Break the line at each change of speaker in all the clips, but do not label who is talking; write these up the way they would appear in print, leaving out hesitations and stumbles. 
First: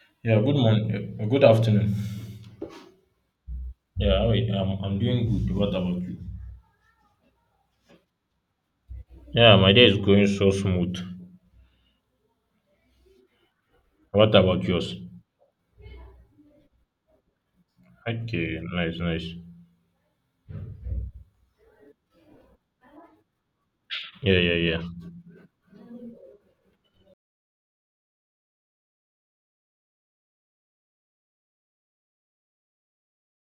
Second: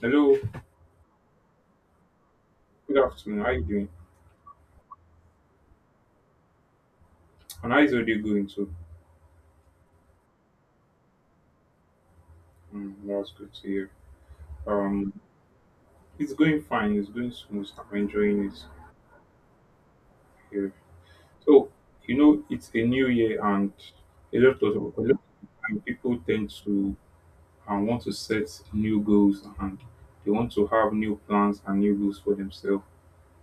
Hello,
Yeah, good morning. Good afternoon.
good afternoon. How you doing?
Yeah, you? I'm doing good. What about you?
And how is your day going too?
Yeah, my day is going so smooth.
Mm, that's good to hear.
What about yours?
Um, it's going fine. It's going smooth. I'm enjoying
Okay,
it
nice, nice.
here. So you know, it's a new year, and a
Yeah, yeah,
lot of
yeah.
a lot of time people tend to and want to set new goals, and they want to have new plans and new goals for themselves.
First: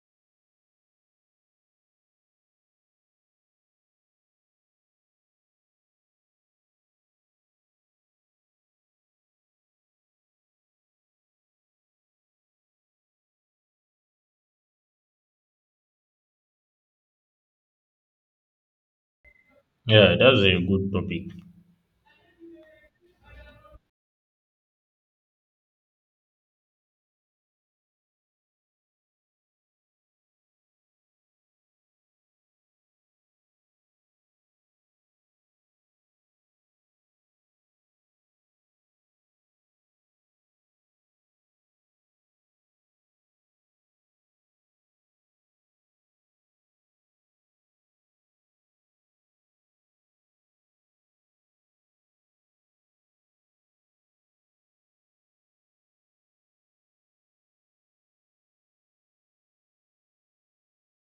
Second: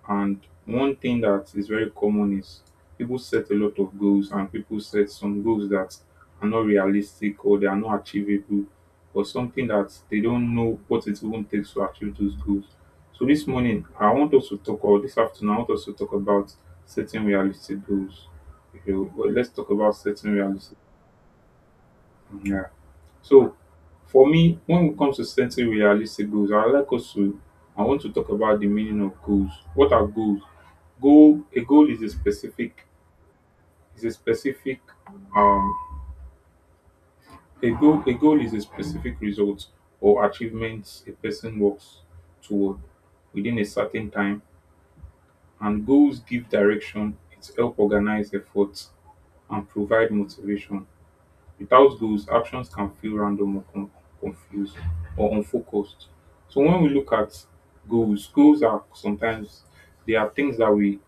And one thing that is very common is people set a lot of goals and people set some goals that are not realistic or they are not achievable or something that they don't know what it even takes to achieve those goals. So this morning I want us to talk or this afternoon I want us to talk about setting realistic goals. You know, but let's talk about
Yeah,
setting
that's a
realistic
good topic.
so for me, when it comes to setting realistic goals, I like us to I want to talk about the meaning of goals. What are goals? Goal a goal is a specific is a specific um a goal is a specific result or achievements a person works toward within a certain time, and goals give direction, it help organize efforts and provide motivation. Without goals, actions can feel random or confused or unfocused. So when we look at goals, goals are sometimes they are things that we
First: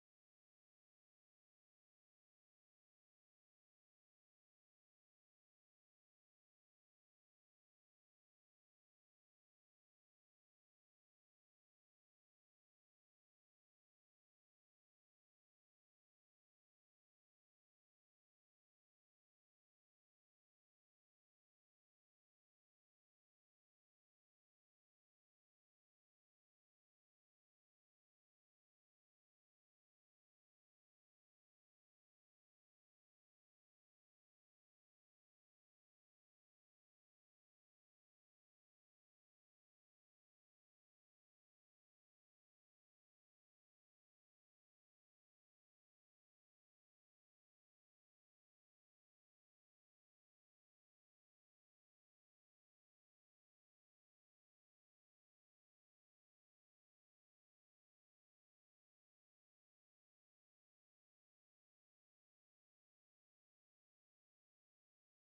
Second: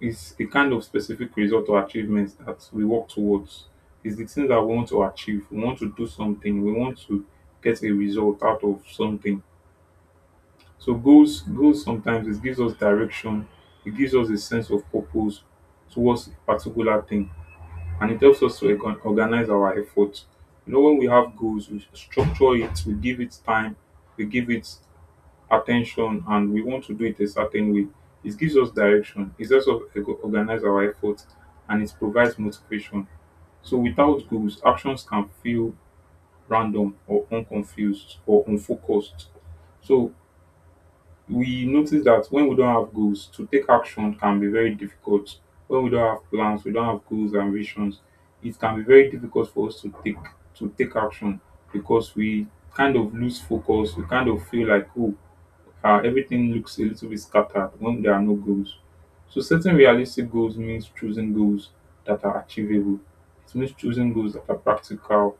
is a kind of specific result or achievements that we work towards. It's the things that we want to achieve. We want to do something. We want to get a result out of something. So goals, goals sometimes it gives us direction. It gives us a sense of purpose towards a particular thing. And it helps us to organize our effort. You know, when we have goals, we structure it, we give it time, we give it attention, and we want to do it a certain way. It gives us direction, it helps us organize our effort, and it provides motivation. So, without goals, actions can feel random or unconfused or unfocused. So, we notice that when we don't have goals, to take action can be very difficult. When we don't have plans, we don't have goals and visions, it can be very difficult for us to take action because we kind of lose focus. We kind of feel like, oh, everything looks a little bit scattered when there are no goals. So setting realistic goals means choosing goals that are achievable. It means choosing goals that are practical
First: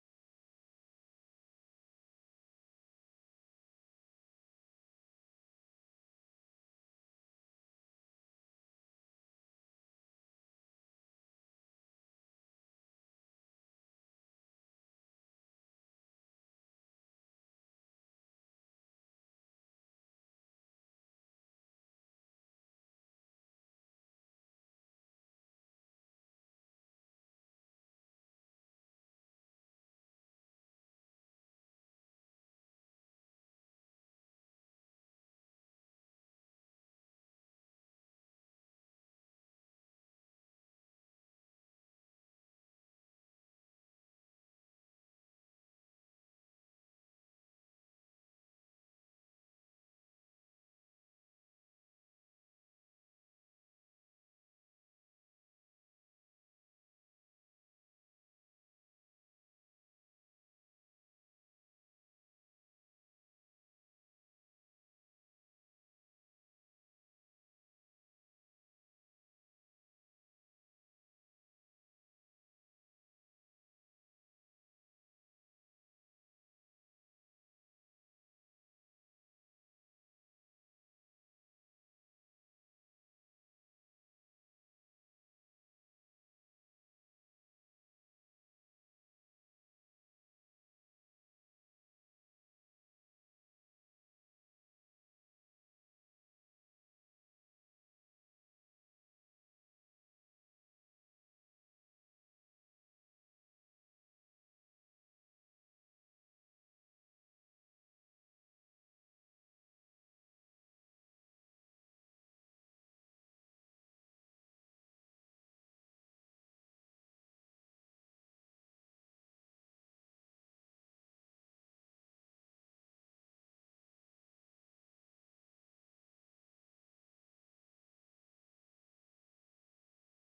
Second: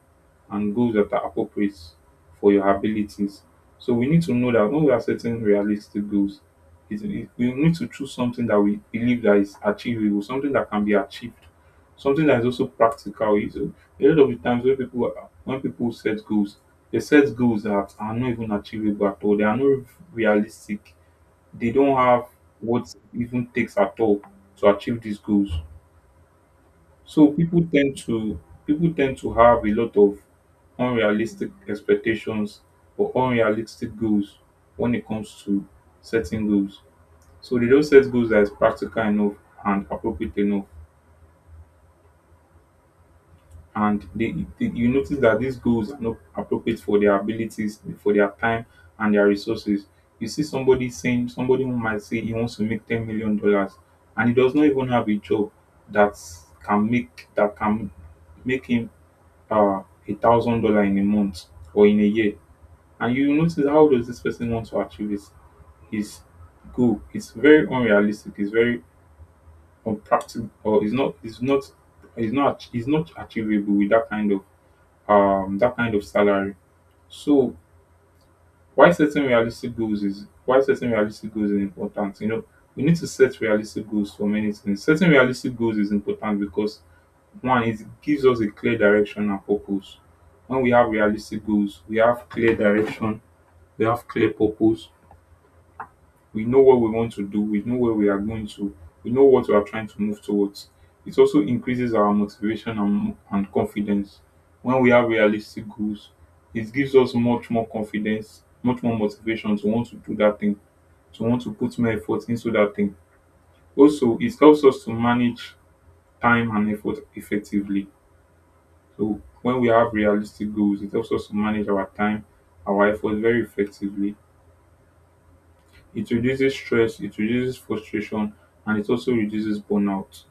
and goals that are appropriate for your abilities. So we need to know that when we are setting realistic goals, we need to choose something that we believe that is achievable, something that can be achieved, something that is also practical. You see, a lot of the times when when people set goals, they set goals that are not even achievable at all. They are not realistic. They don't have what it even takes at all to achieve these goals. So people tend to have a lot of unrealistic expectations or unrealistic goals when it comes to setting goals. So they don't set goals that is practical enough and appropriate enough. And you notice that these goals are not appropriate for their abilities, for their time and their resources. You see somebody who might say he wants to make $10 million and he does not even have a job that that can make him uh $1,000 in a month or in a year. And you notice how does this person want to achieve his goal? It's very unrealistic, it's very unpractical or it's not it's not achievable with that kind of salary. So why setting realistic goals is important. You know, we need to set realistic goals for many things. Setting realistic goals is important because one, it gives us a clear direction and purpose. When we have realistic goals, we have clear direction, we have clear purpose, we know what we want to do. We know where we are going to. We know what we are trying to move towards. It also increases our motivation and confidence. When we have realistic goals, it gives us much more confidence, much more motivation to want to do that thing, to want to put more effort into that thing. Also, it helps us to manage time and effort effectively. So, when we have realistic goals, it helps us to manage our time, our effort very effectively. It reduces stress, it reduces frustration, and it also reduces burnout.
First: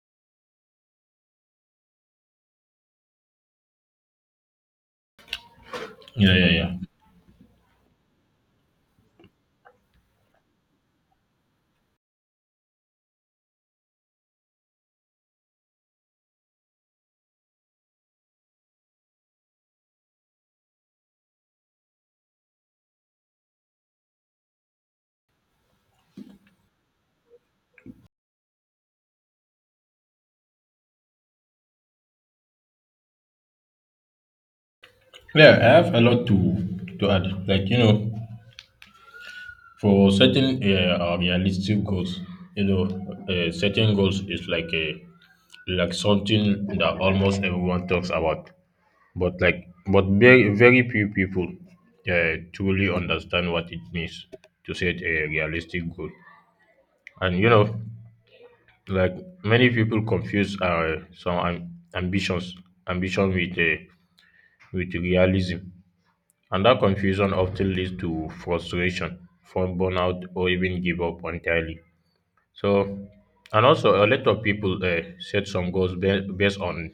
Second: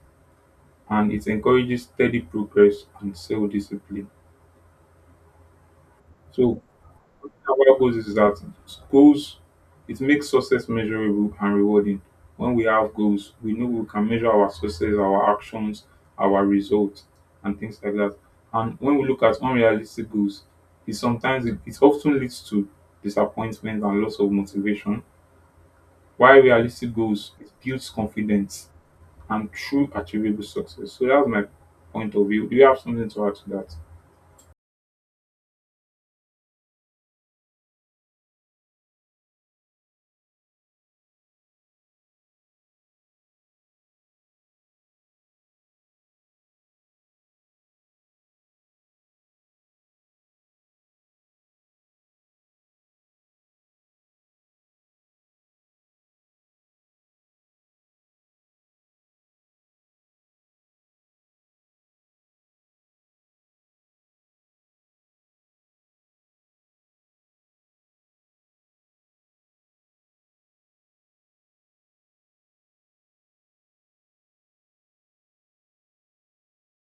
And it encourages steady progress and self discipline.
Yeah, yeah,
So,
yeah.
our goals is that goals, it makes success measurable and rewarding. When we have goals, we know we can measure our success, our actions, our results, and things like that. And when we look at unrealistic goals, it often leads to disappointment and loss of motivation. While realistic goals, it builds confidence and true achievable success. So that's my point of view. Do you have something to add to that?
Yeah, I have a lot to add. Like you know, for certain realistic goals, you know, setting goals is like a like something that almost everyone talks about. But like, but very, very few people truly understand what it means to set a realistic goal. And you know, like many people confuse ambitions, ambition with realism, and that confusion often leads to frustration, from burnout, or even give up entirely. So, and also a lot of people set some goals based on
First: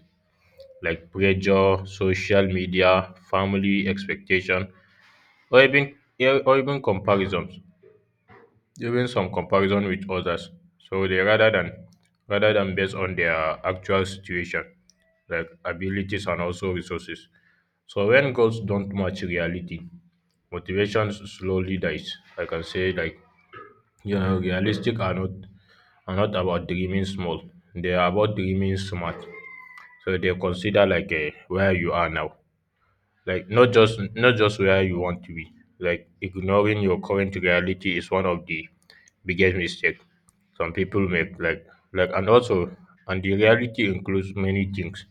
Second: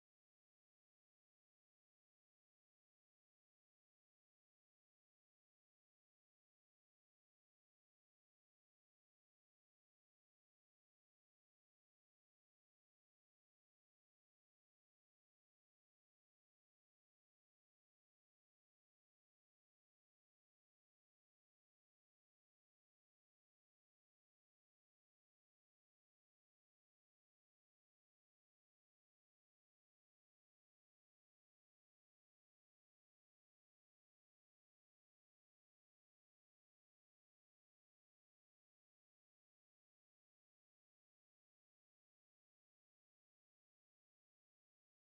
like pressure, social media, family expectation, or even yeah, or even comparisons, even some comparison with others. So they rather than based on their actual situation, like abilities and also resources. So when goals don't match reality, motivation slowly dies. I can say like you know, realistic are not about dreaming small. They are about dreaming smart. So they consider like where you are now. Like not just where you want to be. Like ignoring your current reality is one of the biggest mistake some people make. Like and also and the reality includes many things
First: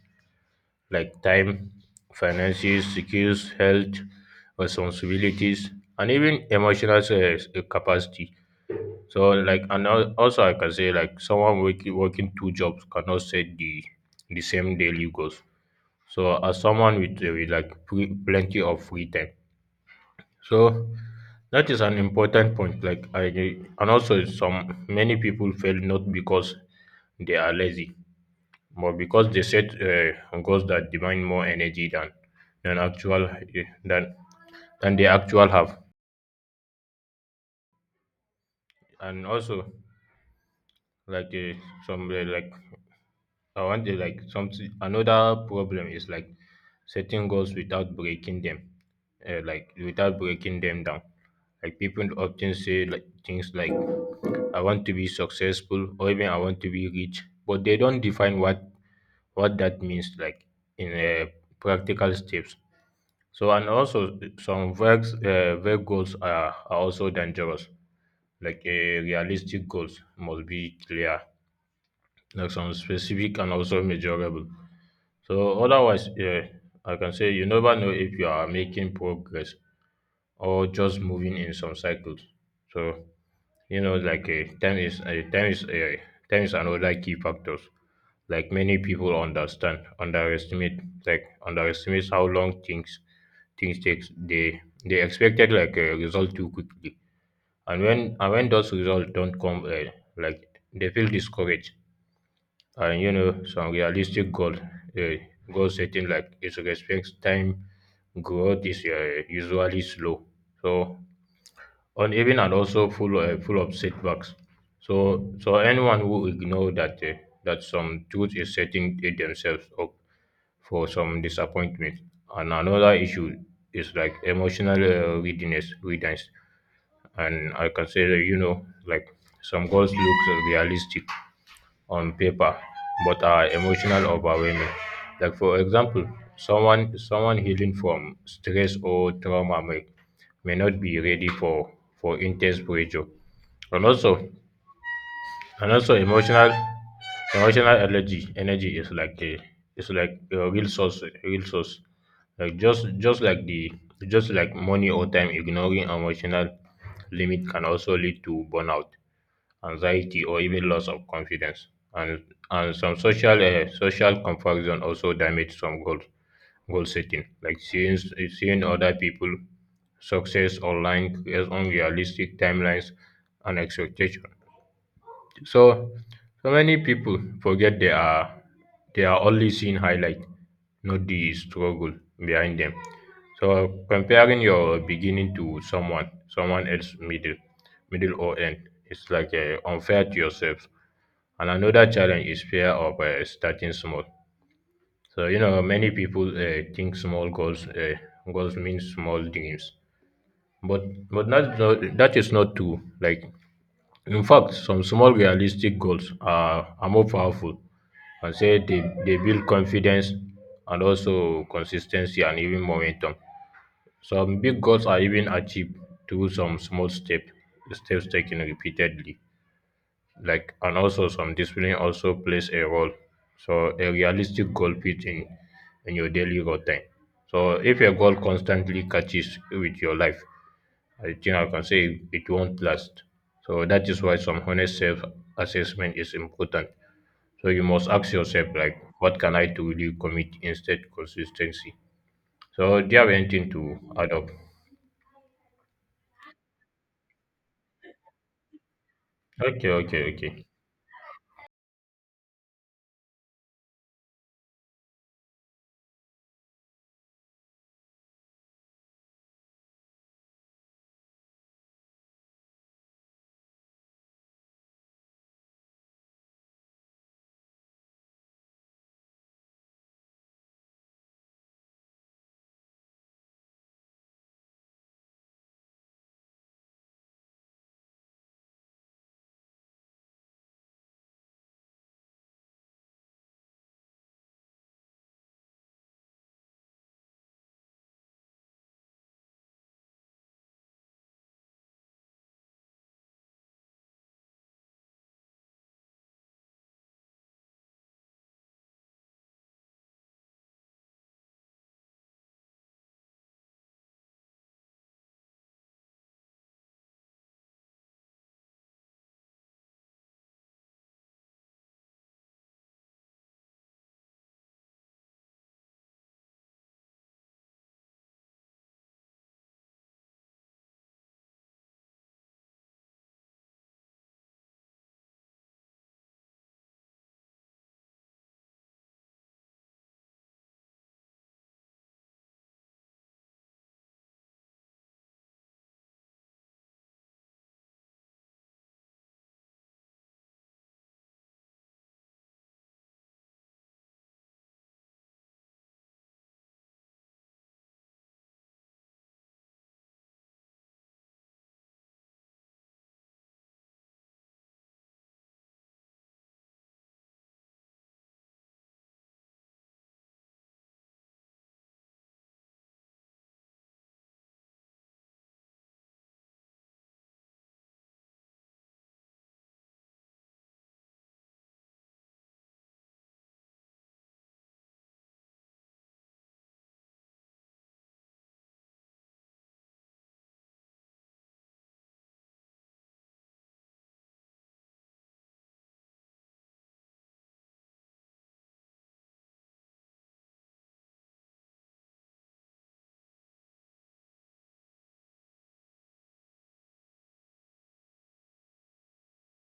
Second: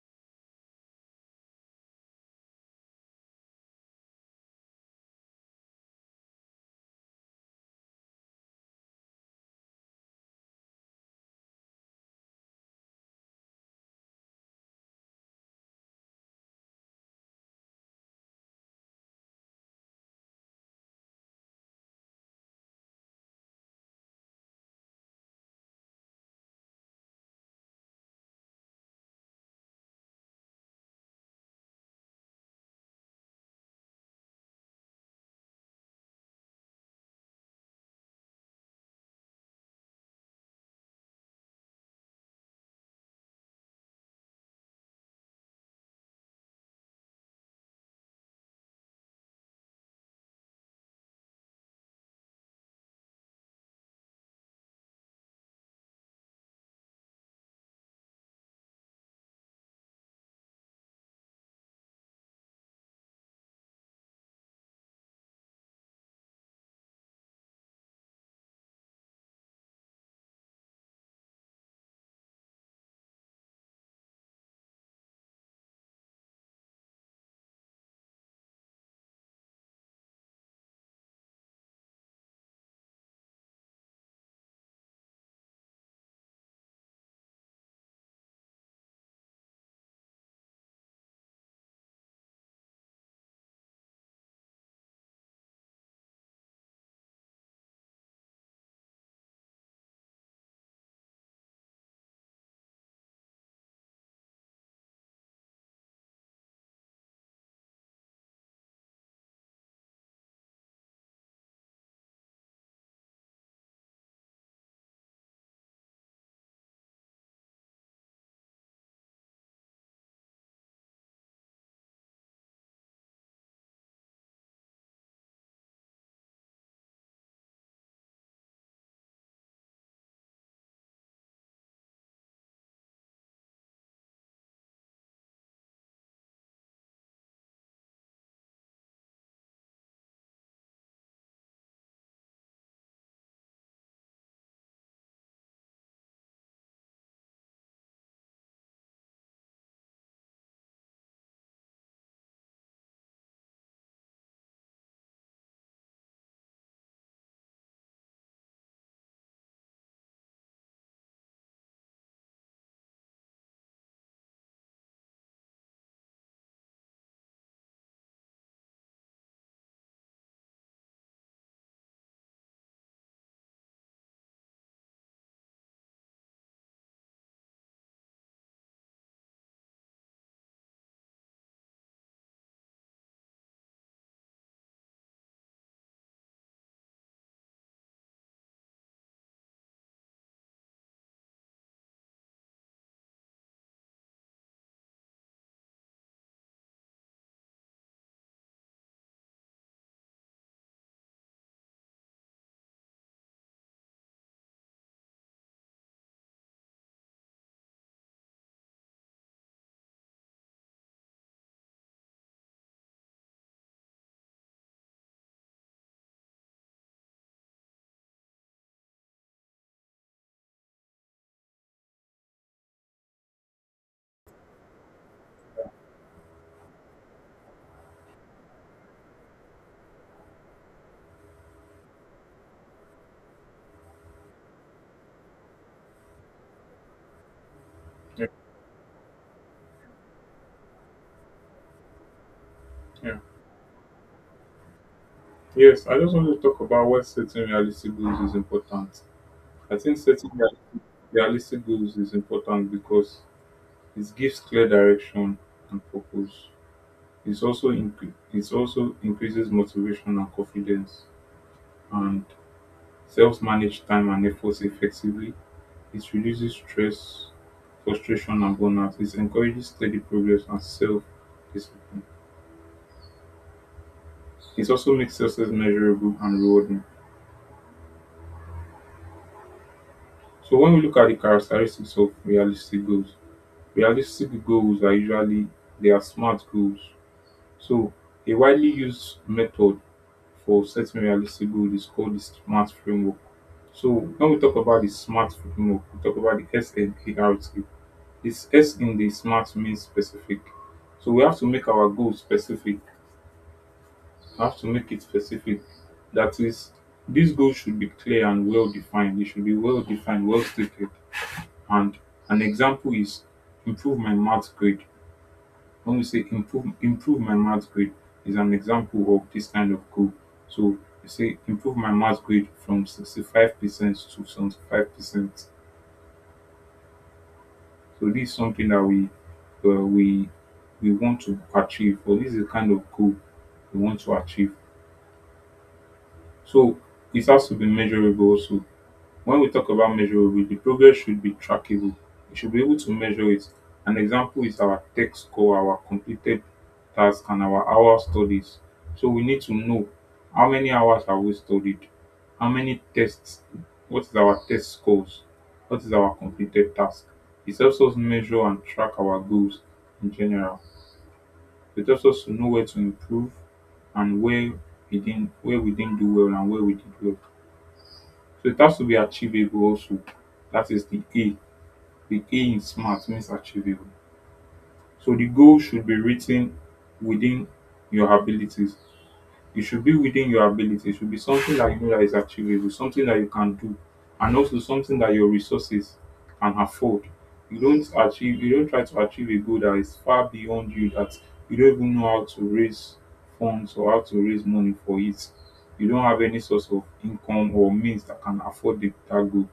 like time, finances, skills, health, responsibilities, and even emotional capacity. So like and also I can say like someone working two jobs cannot set the same daily goals so as someone with like plenty of free time. So that is an important point. Like I and also some many people fail not because they are lazy, but because they set goals that demand more energy than than actual eh, than than they actual have. And also like some like I want to like something. Another problem is like setting goals without breaking them, like without breaking them down. Like people often say like things like, "I want to be successful" or even "I want to be rich," but they don't define what that means like in practical steps. So and also some vague vague goals are also dangerous. Like realistic goals must be clear, like some specific and also measurable. So otherwise, yeah, I can say you never know if you are making progress or just moving in some cycles. So you know, like time is another key factors. Like many people underestimate, like underestimates how long things takes. They expected like a result too quickly, and when those results don't come, like they feel discouraged. And you know some realistic goal setting, like it respects time. Growth is usually slow, so uneven and also full of setbacks. So so anyone who ignore that some truth is setting it themselves up for some disappointment. And another issue is like emotional readiness. And I consider you know like some goals look realistic on paper but are emotional overwhelming. Like for example, someone healing from stress or trauma may not be ready for intense pressure. And also and also emotional energy is like a it's like a real source real source. Like just like the just like money or time, ignoring emotional limit can also lead to burnout, anxiety, or even loss of confidence. And and some social social comparison also damage some goal setting, like seeing other people success online creates unrealistic timelines and expectations. So, so many people forget they are only seeing highlight, not the struggle behind them. So comparing your beginning to someone, someone else middle, middle or end, it's like unfair to yourself. And another challenge is fear of starting small. So you know, many people think small goals goals mean small dreams, but that is not true. Like in fact, some small realistic goals are more powerful, and say they build confidence and also consistency and even momentum. Some big goals are even achieved through some small step steps taken repeatedly. Like and also some discipline also plays a role. So a realistic goal fit in your daily routine. So if a goal constantly catches with your life, I think I can say it won't last. So that is why some honest self assessment is important. So you must ask
Yeah.
yourself like what can I truly commit instead consistency. So do you have
Yeah.
anything to add up?
Yes, I just want to talk about why setting realistic goals is important.
Okay,
I think
okay,
setting
okay.
realistic goals is important because it gives clear direction and purpose. It's also it also increases motivation and confidence and self manage time and efforts effectively. It reduces stress, frustration and burnout. It encourages steady progress and self discipline. It also makes success measurable and rewarding. So when we look at the characteristics of realistic goals are usually they are smart goals. So a widely used method for setting realistic goals is called the SMART framework. So when we talk about the SMART framework, we talk about the S and A R T. This S in the SMART means specific. So we have to make our goals specific I have to make it specific. That is, this goal should be clear and well defined. It should be well defined, well stated. And an example is improve my maths grade. When we say improve my maths grade is an example of this kind of goal. So you say improve my maths grade from 65% to 75%. So this is something that we uh, we we want to achieve, or this is the kind of goal we want to achieve. So it has to be measurable also. When we talk about measurable, the progress should be trackable. We should be able to measure it. An example is our tech score, our completed task, and our hour studies. So we need to know how many hours have we studied, how many tests, what is our test scores, what is our completed task. It helps us measure and track our goals in general. It helps us to know where to improve and where we didn't do well and where we did well. So it has to be achievable also. That is the A. The A in smart means achievable. So the goal should be written within your abilities. It should be within your ability. It should be something that you know that is achievable, something that you can do, and also something that your resources can afford. You don't try to achieve a goal that is far beyond you that you don't even know how to raise funds or how to raise money for it. You don't have any source of income or means that can afford the, that goal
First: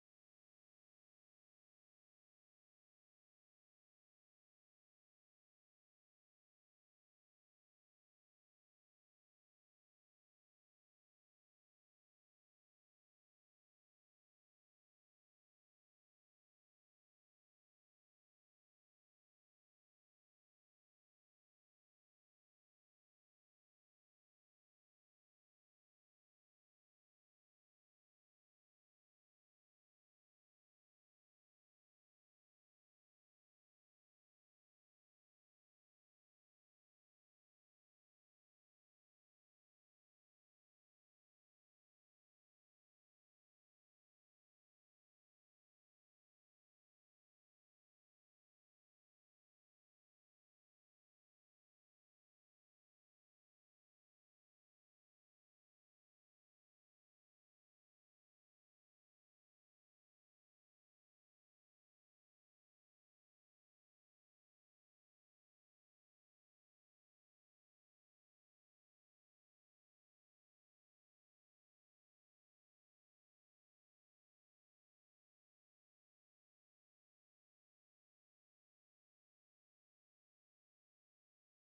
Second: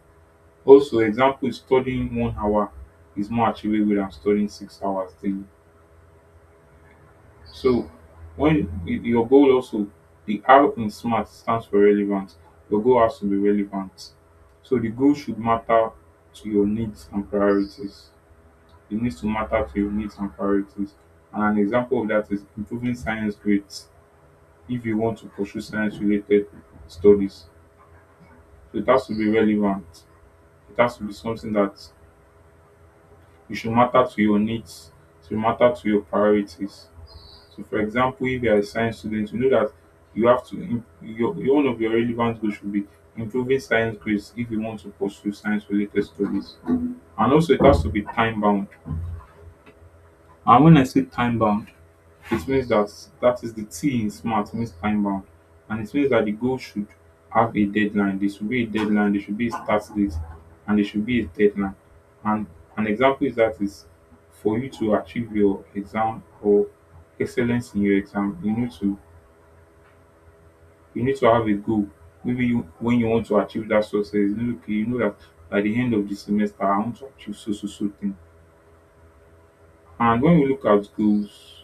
also, example, studying one hour is more achievable than studying six hours daily. So, when your goal also, the R in SMART stands for relevant. Your goal has to be relevant. So, the goal should matter to your needs and priorities. It needs to matter to your needs and priorities. And an example of that is improving science grades if you want to pursue science related studies. So, it has to be relevant. It has to be something that you should matter to your needs, to matter to your priorities. So, for example, if you are a science student, you know that you have to, one of your relevant goals should be improving science grades if you want to pursue science related studies. And also, it has to be time bound. And when I say time bound, it means that that is the T in smart means time bound, and it means that the goal should have a deadline. There should be a deadline. There should be a start date, and there should be a deadline. And an example is that is for you to achieve your exam or excellence in your exam, you need to have a goal. Maybe you, when you want to achieve that success, you know, okay, you know that by the end of the semester, I want to achieve so so so thing. And when we look at goals,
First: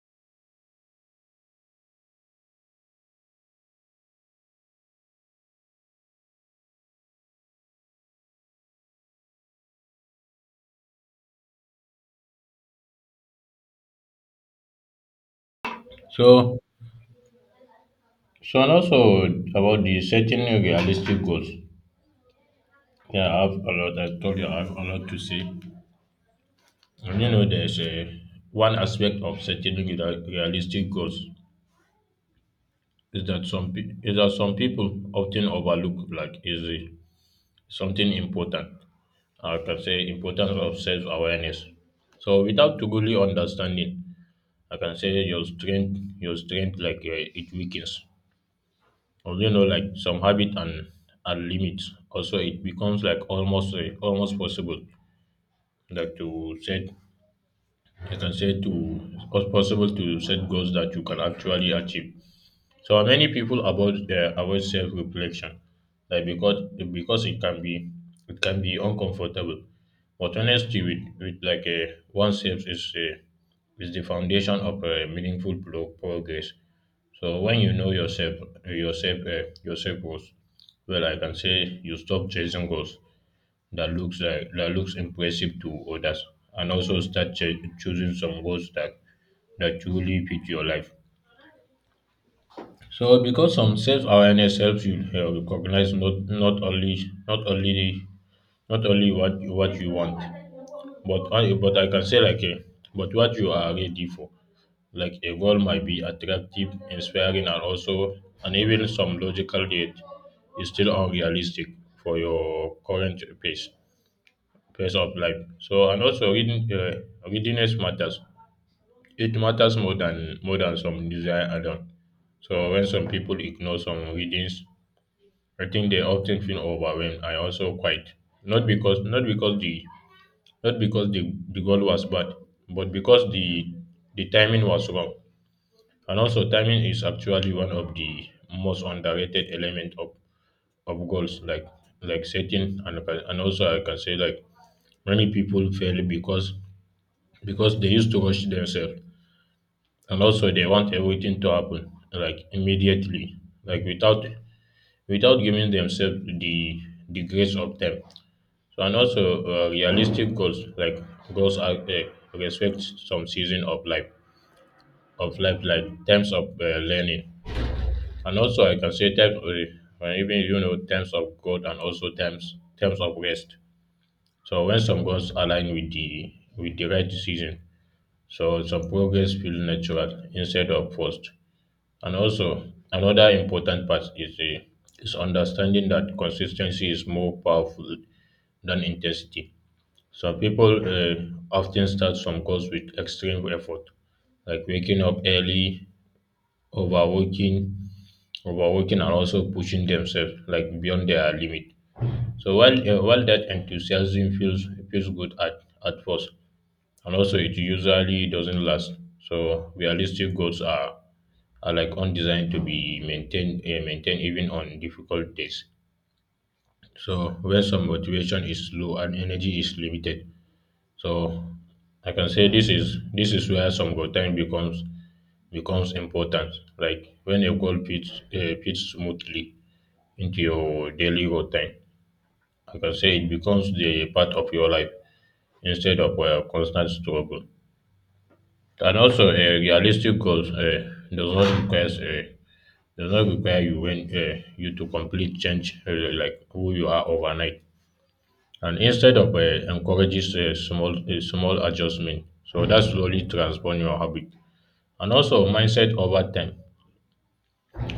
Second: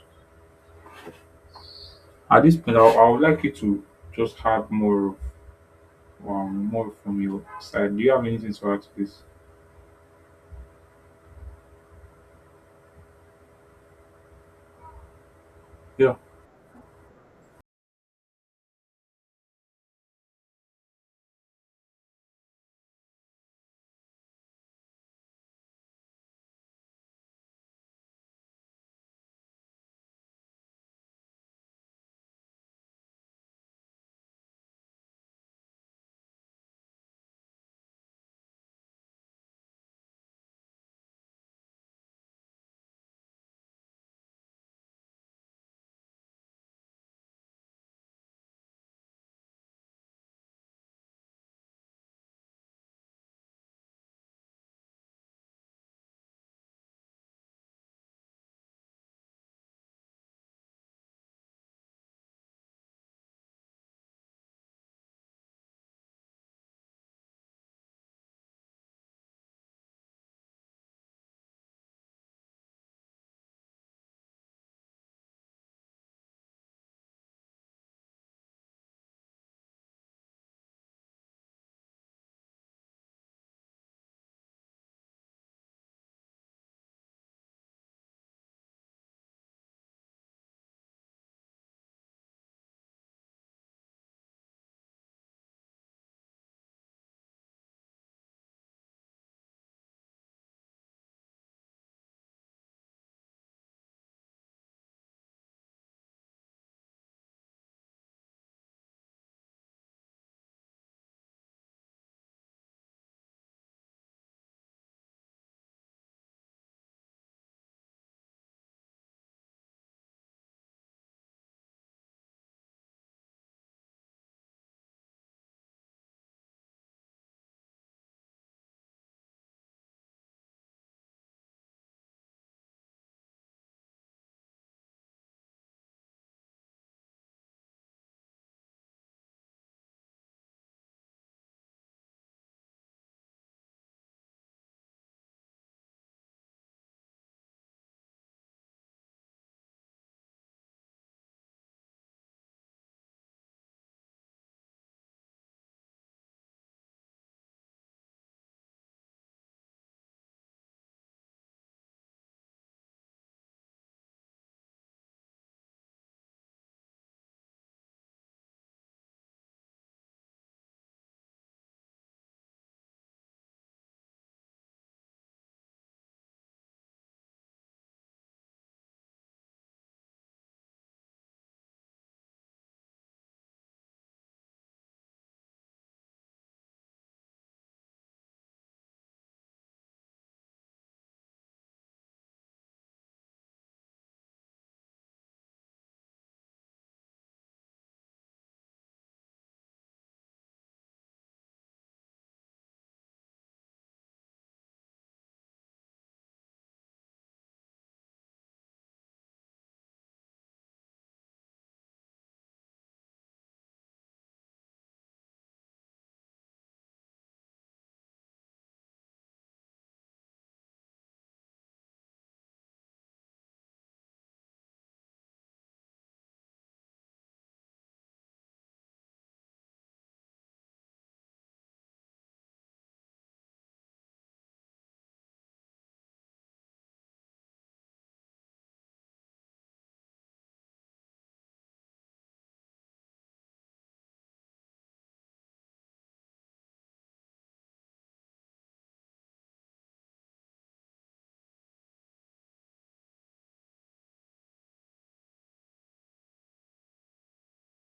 at this point, I would like you to just have more of more from your side. Do you have anything to add to this? Yeah.
So so and also about the setting realistic goals. Yeah, I have a lot. I told you I have a lot to say. And you know there's a one aspect of setting realistic goals is that is that some people often overlook like easy something important. I can say importance of self awareness. So without truly understanding, I can say your strength like it weakens. Or you know, like some habit and limits. Also, it becomes like almost possible like to set. I can say to it's possible to set goals that you can actually achieve. So many people avoid avoid self reflection, like because it can be uncomfortable. But honesty with like a oneself is the foundation of a meaningful progress. So when you know yourself yourself goals, well I can say you stop chasing goals that looks like that looks impressive to others, and also start choosing some goals that truly fit your life. So because some self-awareness helps you recognize not only what you want, but I can say like a, but what you are ready for. Like a goal might be attractive, inspiring, and also and even some logical yet is still unrealistic for your current pace of life. So and also reading readiness matters. It matters more than some desire alone. So when some people ignore some readings, I think they often feel overwhelmed and also quite, not because the, the goal was bad, but because the timing was wrong. And also timing is actually one of the most underrated element of goals, like setting, and also I can say like many people fail because they used to rush themselves, and also they want everything to happen like immediately, like without giving themselves the grace of time. So and also realistic goals like goals are respect some season of life of life, like times of learning and also I can say times even you know times of growth and also times of rest. So when some goals align with the right season, so some progress feel natural instead of forced. And also another important part is understanding that consistency is more powerful than intensity. Some people often start some goals with extreme effort, like waking up early, overworking, overworking, and also pushing themselves like beyond their limit. So while that enthusiasm feels good at first, and also it usually doesn't last. So realistic goals are like undesigned to be maintained even on difficult days. So when some motivation is low and energy is limited, so I can say this is where some go time becomes important, like when a goal fits smoothly into your daily routine. I can say it becomes the part of your life instead of a constant struggle. And also, a realistic goals does not require you when you to complete change like who you are overnight. And instead of encourages small small adjustment, so that slowly transform your habit. And also mindset over time.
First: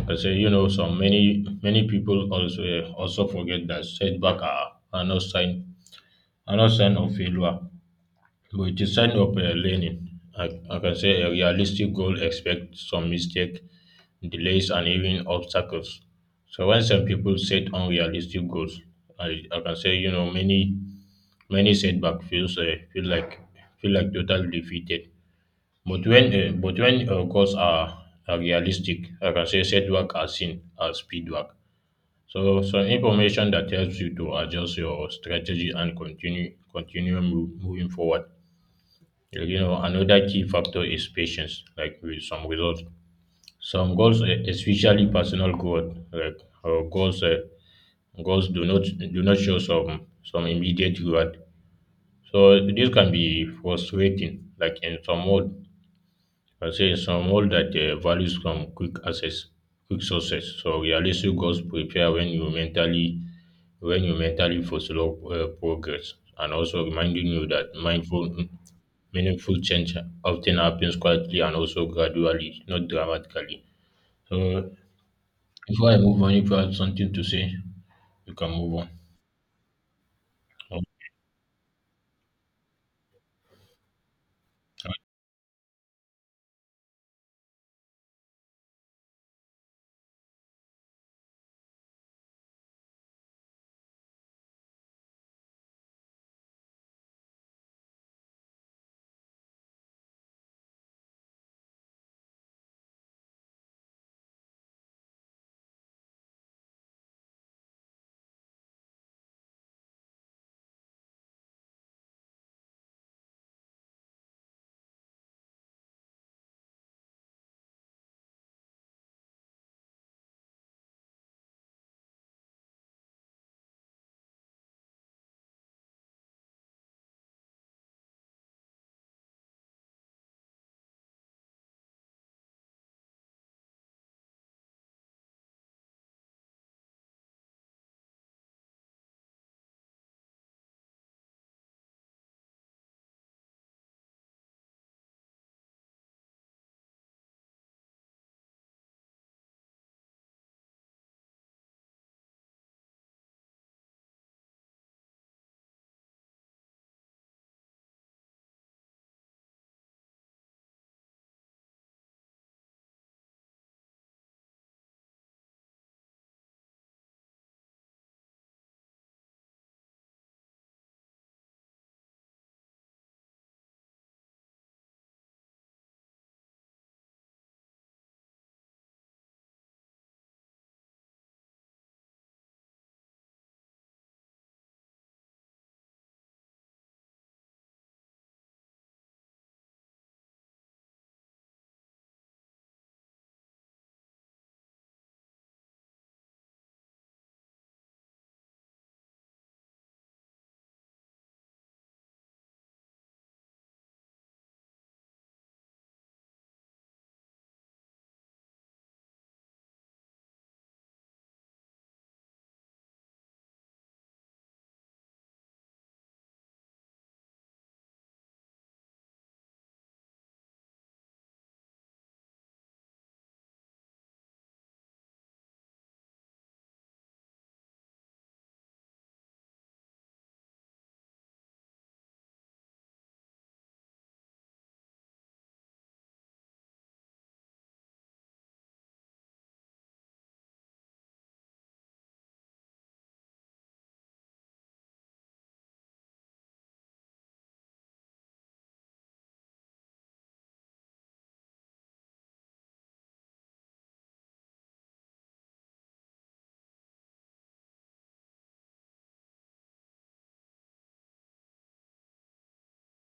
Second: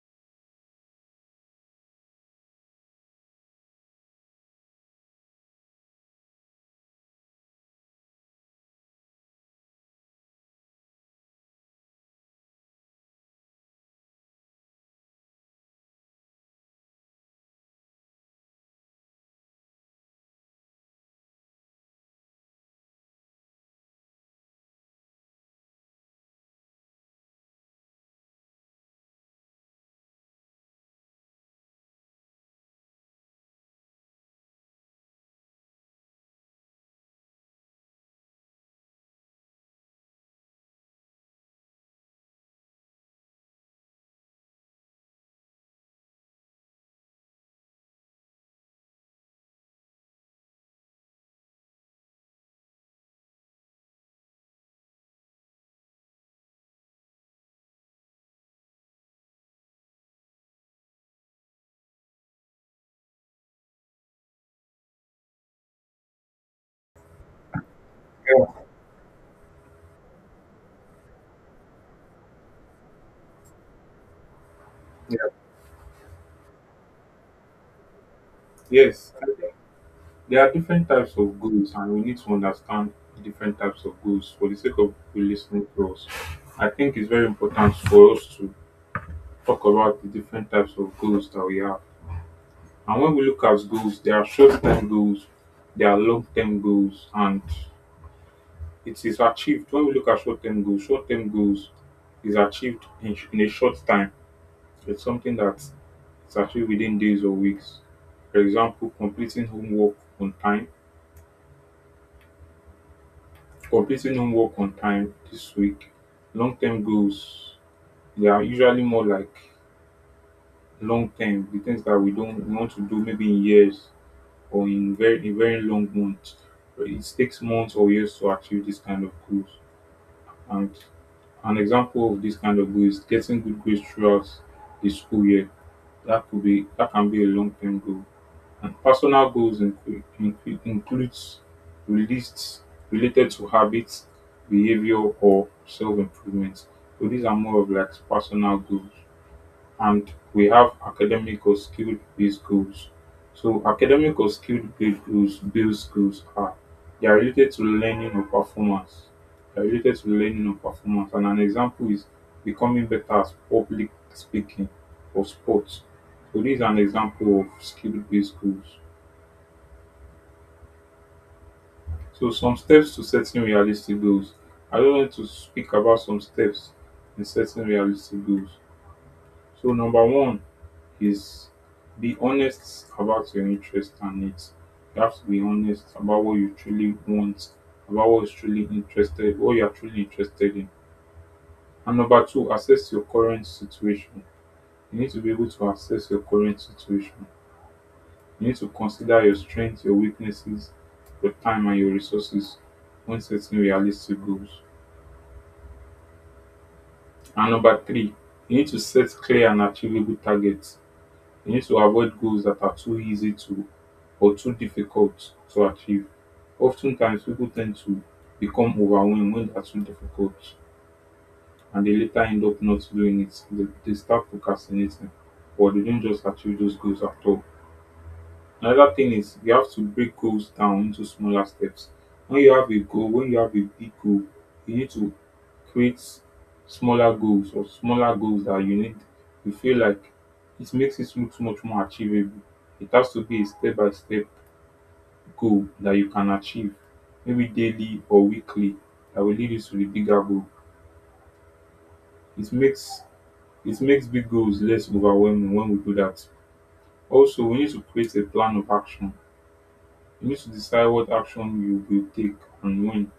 I say you know so many people also forget that setback are, are not sign of failure, but it is sign of learning. I can say a realistic goal expect some mistake, delays, and even obstacles. So when some people set unrealistic goals, I can say you know many setback feels feel like total defeated. But when goals are realistic, I can say setback are seen as feedback. So so information that helps you to adjust your strategy and continue moving forward. Like, you know another key factor is patience. Like with some results, some goals, especially personal growth, like goals goals do not show some immediate reward. So this can be frustrating, like in some world, I say in some world that values from quick access, quick success. So realistic goals prepare when you mentally for slow progress, and also reminding you that mindful,
Yeah.
meaningful change often happens quietly and also gradually, not dramatically. So
yeah.
before I move on, if you have something to say, you can move on.
Yes. I think there are different types of goals, and we need to understand different types of goals for the sake of people listening to us. I think it's very important for us to talk about the different types of goals that we have. And when we look at goals, there are short term goals, there are long term goals, and it is achieved. When we look at short term goals is achieved in a short time. So it's something that it's achieved within days or weeks. For example, completing homework on time. Completing homework on time this week. Long term goals, they are usually more like long term, the things that we don't we want to do maybe in years or in very long months. But it takes months or years to achieve this kind of goals. And an example of this kind of goal is getting good grades throughout the school year. That could be that can be a long term goal. And personal goals include, includes released related to habits, behavior, or self improvement. So these are more of like personal goals and we have academic or skill based goals. So academic or skill based goals are they are related to learning or performance. They are related to learning or performance. And an example is becoming better at public speaking or sports. So this is an example of skill based goals. So some steps to setting realistic goals. I don't want to speak about some steps in setting realistic goals. So number one is be honest about your interests and needs. You have to be honest about what you truly want, about what is truly interested, what you are truly interested in. And number two, assess your current situation. You need to be able to assess your current situation. You need to consider your strengths, your weaknesses, your time and your resources when setting realistic goals. And number three, you need to set clear and achievable targets. You need to avoid goals that are too easy to or too difficult to achieve. Oftentimes, people tend to become overwhelmed when they're too difficult and they later end up not doing it. They start procrastinating or they don't just achieve those goals at all. Another thing is you have to break goals down into smaller steps. When you have a goal, when you have a big goal, you need to create smaller goals or smaller goals that you need. You feel like it makes it look much more achievable. It has to be a step by step goal that you can achieve, maybe daily or weekly, that will lead you to the bigger goal. It makes it makes big goals less overwhelming when we do that. Also, we need to create a plan of action. You need to decide what action you will take and when.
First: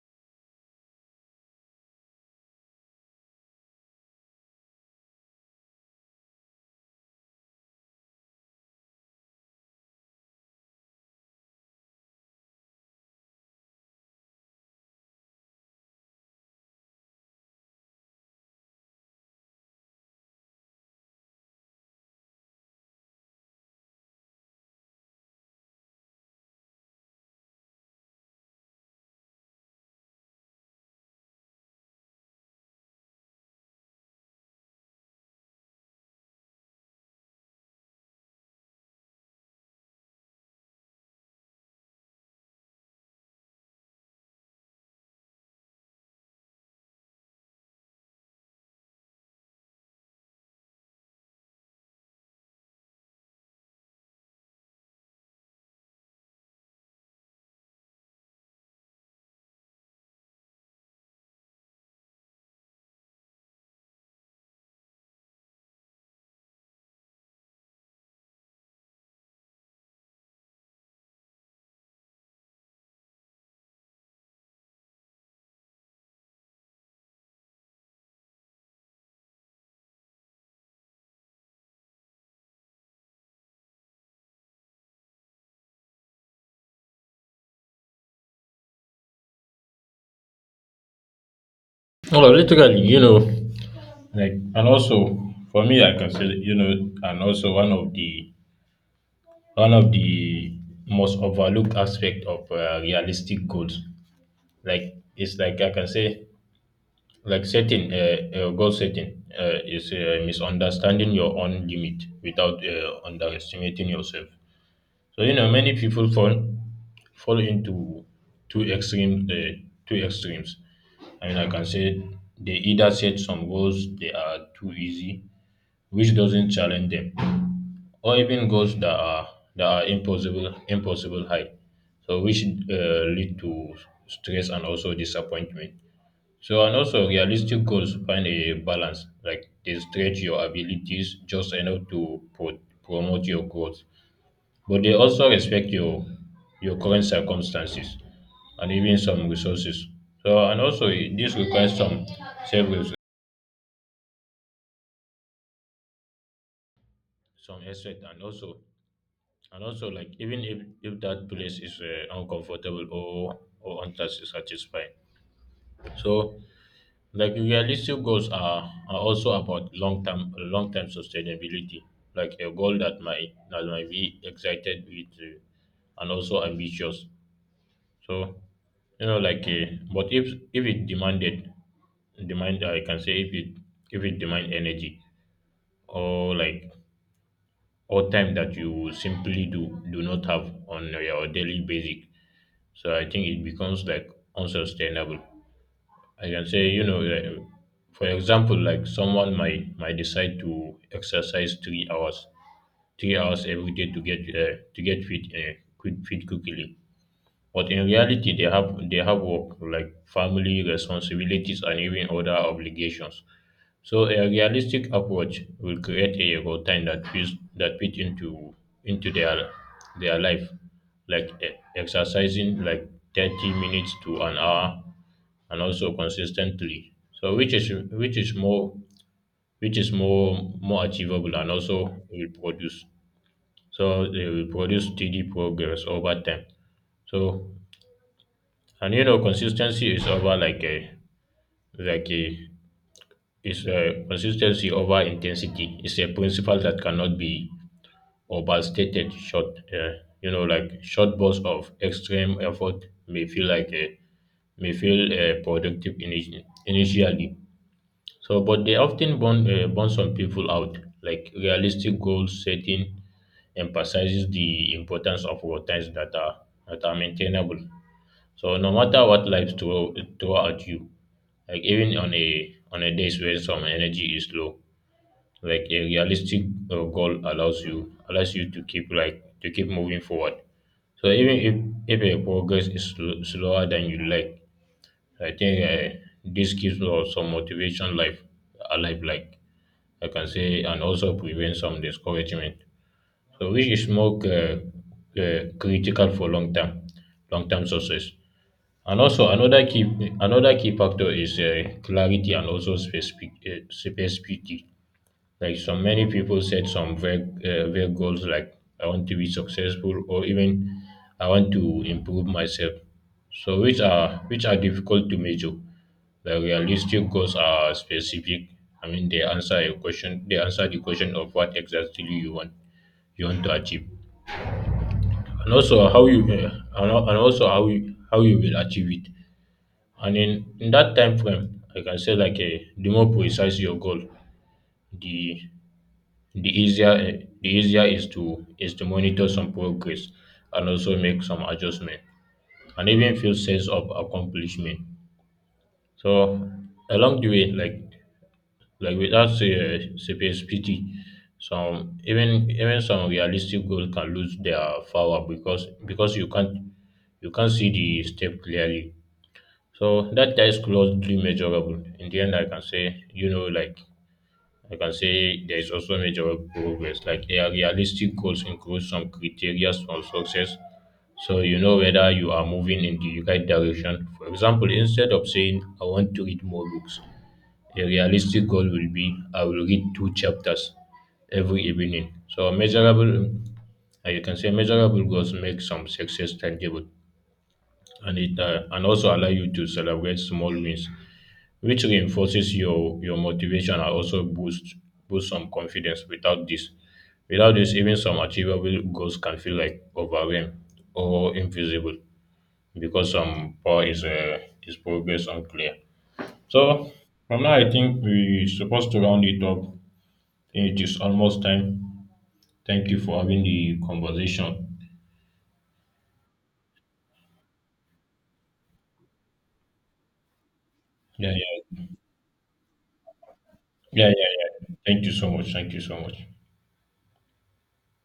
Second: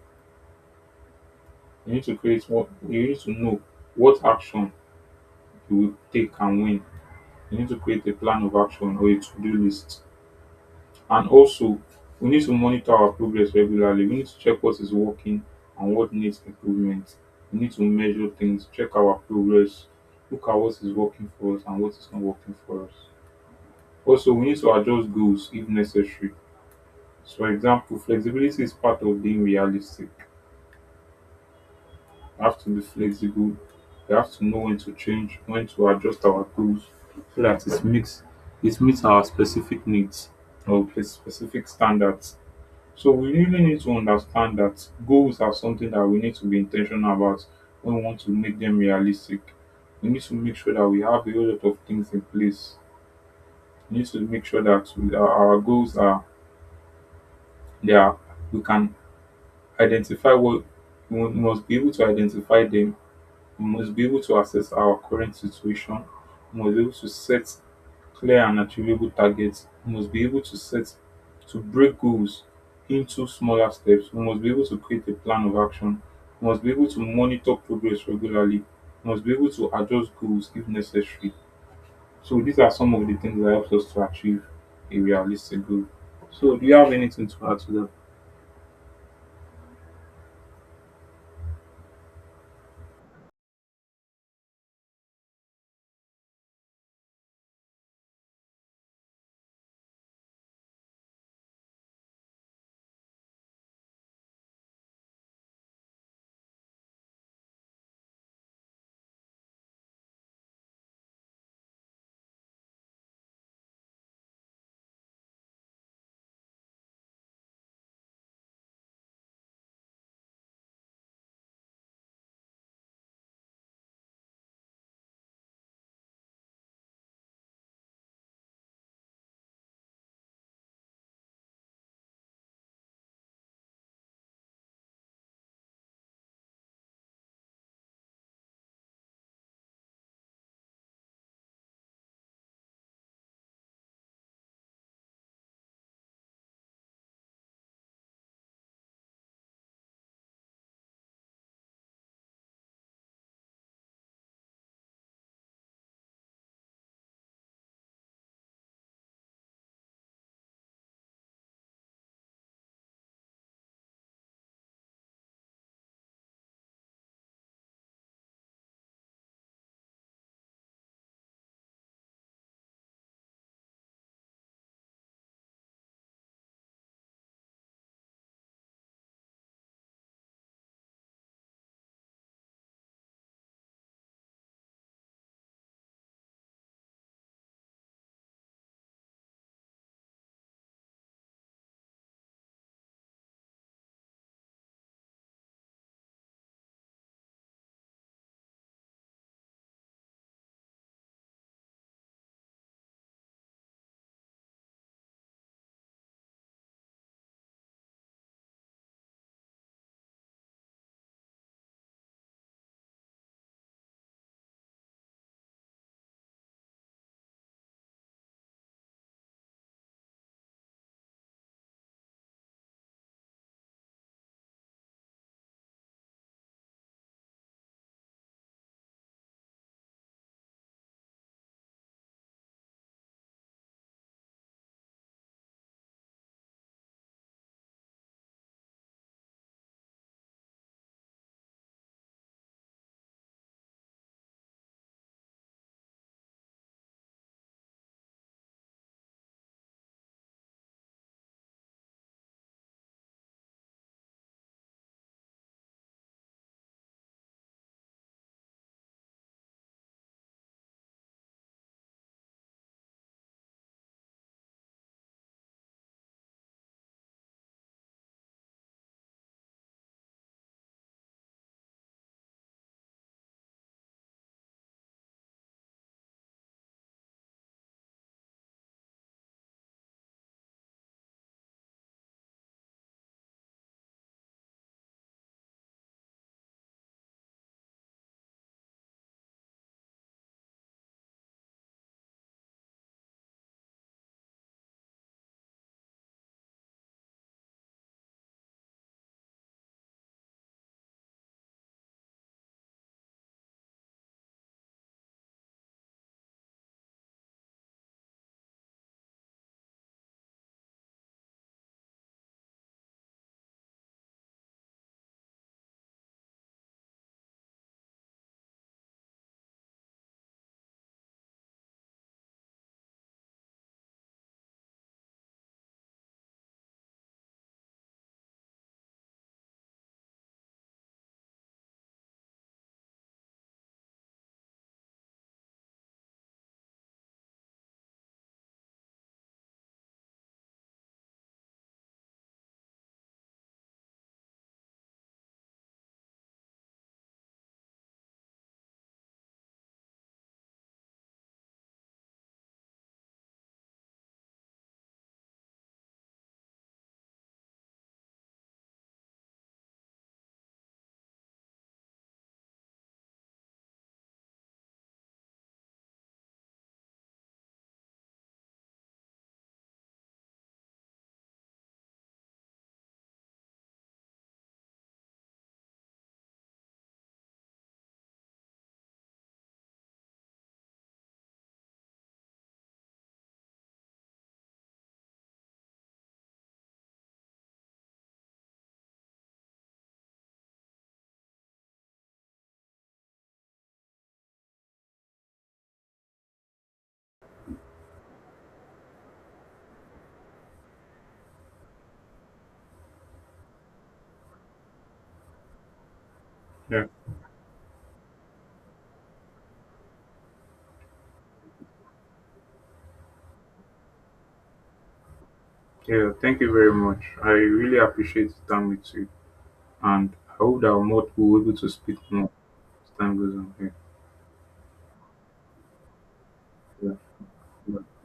You need to create what you need to know what action you will take and when. You need to create a plan of action or a to-do list. And also we need to monitor our progress regularly. We need to check what is working and what needs improvement. We need to measure things, check our progress, look at what is working for us and what is not working for us. Also, we need to adjust goals if necessary. So, for example, flexibility is part of being realistic. I have to be flexible. We have to know when to change, when to adjust our goals so that it makes it meets our specific needs or specific standards. So we really need to understand that goals are something that we need to be intentional about when we want to make them realistic. We need to make sure that we have a whole lot of things in place. We need to make sure that we, our goals are there. We can identify what we must be able to identify them. We must be able to assess our current situation. We must be able to set clear and achievable targets. We must be able to set to break goals into smaller steps. We must be able to create a plan of action. We must be able to monitor progress regularly. We must be able to adjust goals if necessary. So these are some of the things that helps us to achieve a realistic goal. So do you have anything to add to that?
Oh, literally, you know. Like and also for me I can say that, you know and also one of the most overlooked aspect of realistic goals like it's like I can say like setting goal setting is misunderstanding your own limit without underestimating yourself. So you know many people fall into two extremes two extremes. I mean I can say they either set some goals they are too easy which doesn't challenge them, or even goals that are impossible high. So which lead to stress and also disappointment. So and also realistic goals find a balance, like they stretch your abilities just enough to promote your growth, but they also respect your current circumstances and even some resources. So and also this requires some self some effort and also and also, like, even if that place is uncomfortable or unsatisfying, so like realistic goals are also about long term sustainability. Like a goal that might be excited with and also ambitious. So you know, like, but if if it demanded I can say if it demand energy or like or time that you simply do not have on your daily basic. So I think it becomes like unsustainable. I can say, you know, like, for example, like someone might decide to exercise 3 hours, 3 hours every day to get fit, quit fit quickly. But in reality, they have work like family responsibilities and even other obligations. So a realistic approach will create a routine that fit into into their their life, like exercising like 30 minutes to an hour, and also consistently. So which is more more achievable and also will produce. So they will produce steady progress over time. So and you know, consistency is over like a is a consistency over intensity. It's a principle that cannot be overstated. Short, uh, you know, like short bursts of extreme effort may feel like a may feel productive initially. So, but they often burn some people out. Like realistic goal setting emphasizes the importance of routines that are maintainable. So, no matter what life throw at you, like even on a days where some energy is low, like a realistic goal allows you to keep like to keep moving forward. So even if your progress is slower than you like, I think this keeps us some motivation life alive, like I can say, and also prevent some discouragement. So which is more critical for long term success. And also another key factor is clarity and also specificity. Like so many people set some vague goals like I want to be successful or even I want to improve myself. So which are difficult to measure. The realistic goals are specific. I mean they answer the question of what exactly you want to achieve. And also how you and al- and also how you will achieve it. And in that time frame, I can say like the more precise your goal, the the easier is to monitor some progress and also make some adjustment and even feel sense of accomplishment, so along the way, like without specificity some even some realistic goals can lose their power because you can't see the step clearly. So that is close to measurable in the end. I can say, you know, like, I can say there is also measurable progress. Like a realistic goals include some criteria for success. So you know whether you are moving in the right direction. For example, instead of saying I want to read more books, a realistic goal will be I will read two chapters every evening. So measurable you can say measurable goals make some success tangible and it and also allow you to celebrate small wins, which reinforces your motivation and also boosts boost some confidence. Without this without this even some achievable goals can feel like overwhelmed or invisible, because some power is progress unclear.
Yeah,
So from now I think we supposed to round it up. It is almost time. Thank you for having the conversation.
yeah. Thank you very much. I really appreciate the time with you. And I hope that Mod will not be
Yeah,
able to
yeah,
speak more as time goes on.
yeah, yeah, yeah, thank you so much, thank you so much.
Yeah. Yeah.